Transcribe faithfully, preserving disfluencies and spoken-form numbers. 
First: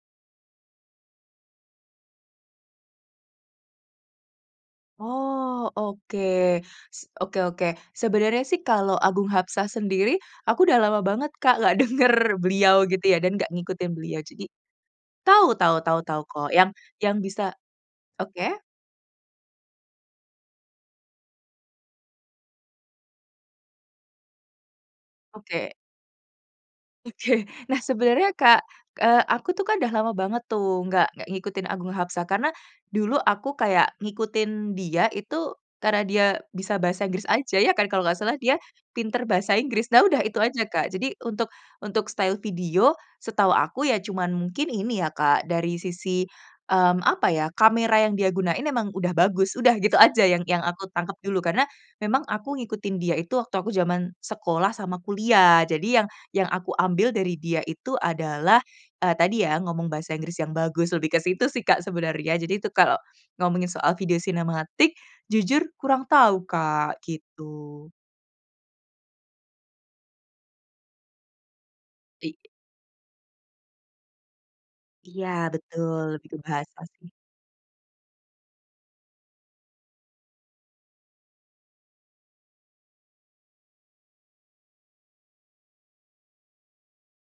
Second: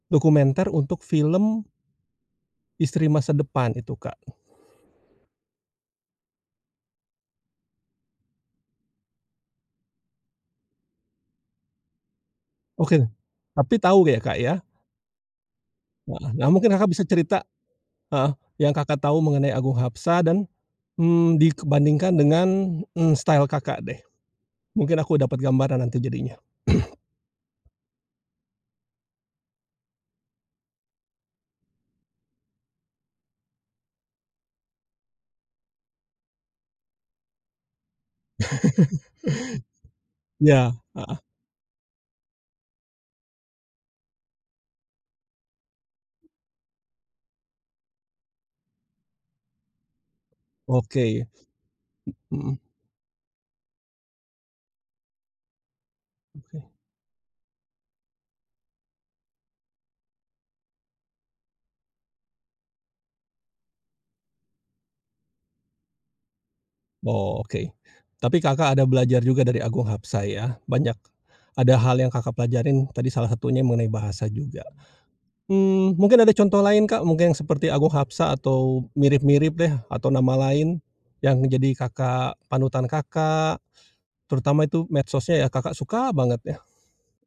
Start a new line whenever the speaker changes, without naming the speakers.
Dokumenter untuk film istri masa depan itu, Kak.
Oh, oke. S oke oke. Sebenarnya sih kalau Agung Hapsah sendiri aku udah lama banget, Kak, nggak denger beliau,
Oke.
gitu ya, dan nggak
Tapi
ngikutin
tahu ya,
beliau.
Kak,
Jadi
ya?
tau tau tau tau
Wah. Nah,
kok, yang
mungkin Kakak bisa
yang
cerita
bisa
heeh,
oke.
yang Kakak tahu mengenai Agung Hapsah dan, mmm, dikebandingkan dengan, eee, style Kakak deh. Mungkin aku dapat
Oke.
gambaran nanti jadinya.
Oke, nah, sebenernya, Kak, eee, aku tuh kan udah lama banget tuh, nggak nggak ngikutin Agung Haspsah karena dulu aku kayak ngikutin dia itu karena dia bisa bahasa Inggris aja, ya kan, kalau nggak salah dia pinter bahasa Inggris. Nah, udah, itu aja,
Iya,
Kak. Jadi
heeh.
untuk untuk style video setahu aku ya, cuman mungkin ini ya, Kak, dari sisi, mmm, apa ya, kamera yang dia gunain emang udah bagus. Udah gitu aja yang yang aku tangkep
Oke.
dulu, karena memang
Mhm.
aku ngikutin dia itu waktu aku zaman sekolah sama kuliah. Jadi yang yang
Oke.
aku ambil dari dia itu adalah, eee, tadi ya, ngomong bahasa Inggris yang bagus, lebih ke situ sih, Kak, sebenarnya jadi itu kalau ngomongin soal video sinematik jujur kurang tahu, Kak,
Oke.
gitu.
Tapi Kakak ada belajar juga dari Agung Hapsah ya, banyak ada hal yang Kakak
Iya.
pelajarin tadi salah satunya mengenai bahasa juga.
Iya,
Mmm,
betul
mungkin
lebih
ada
ke
contoh
bahasa
lain, Kak,
sih.
mungkin seperti Agung Hapsah atau mirip-mirip deh atau nama lain yang menjadi Kakak panutan Kakak, terutama itu medsosnya ya, Kakak suka banget, ya.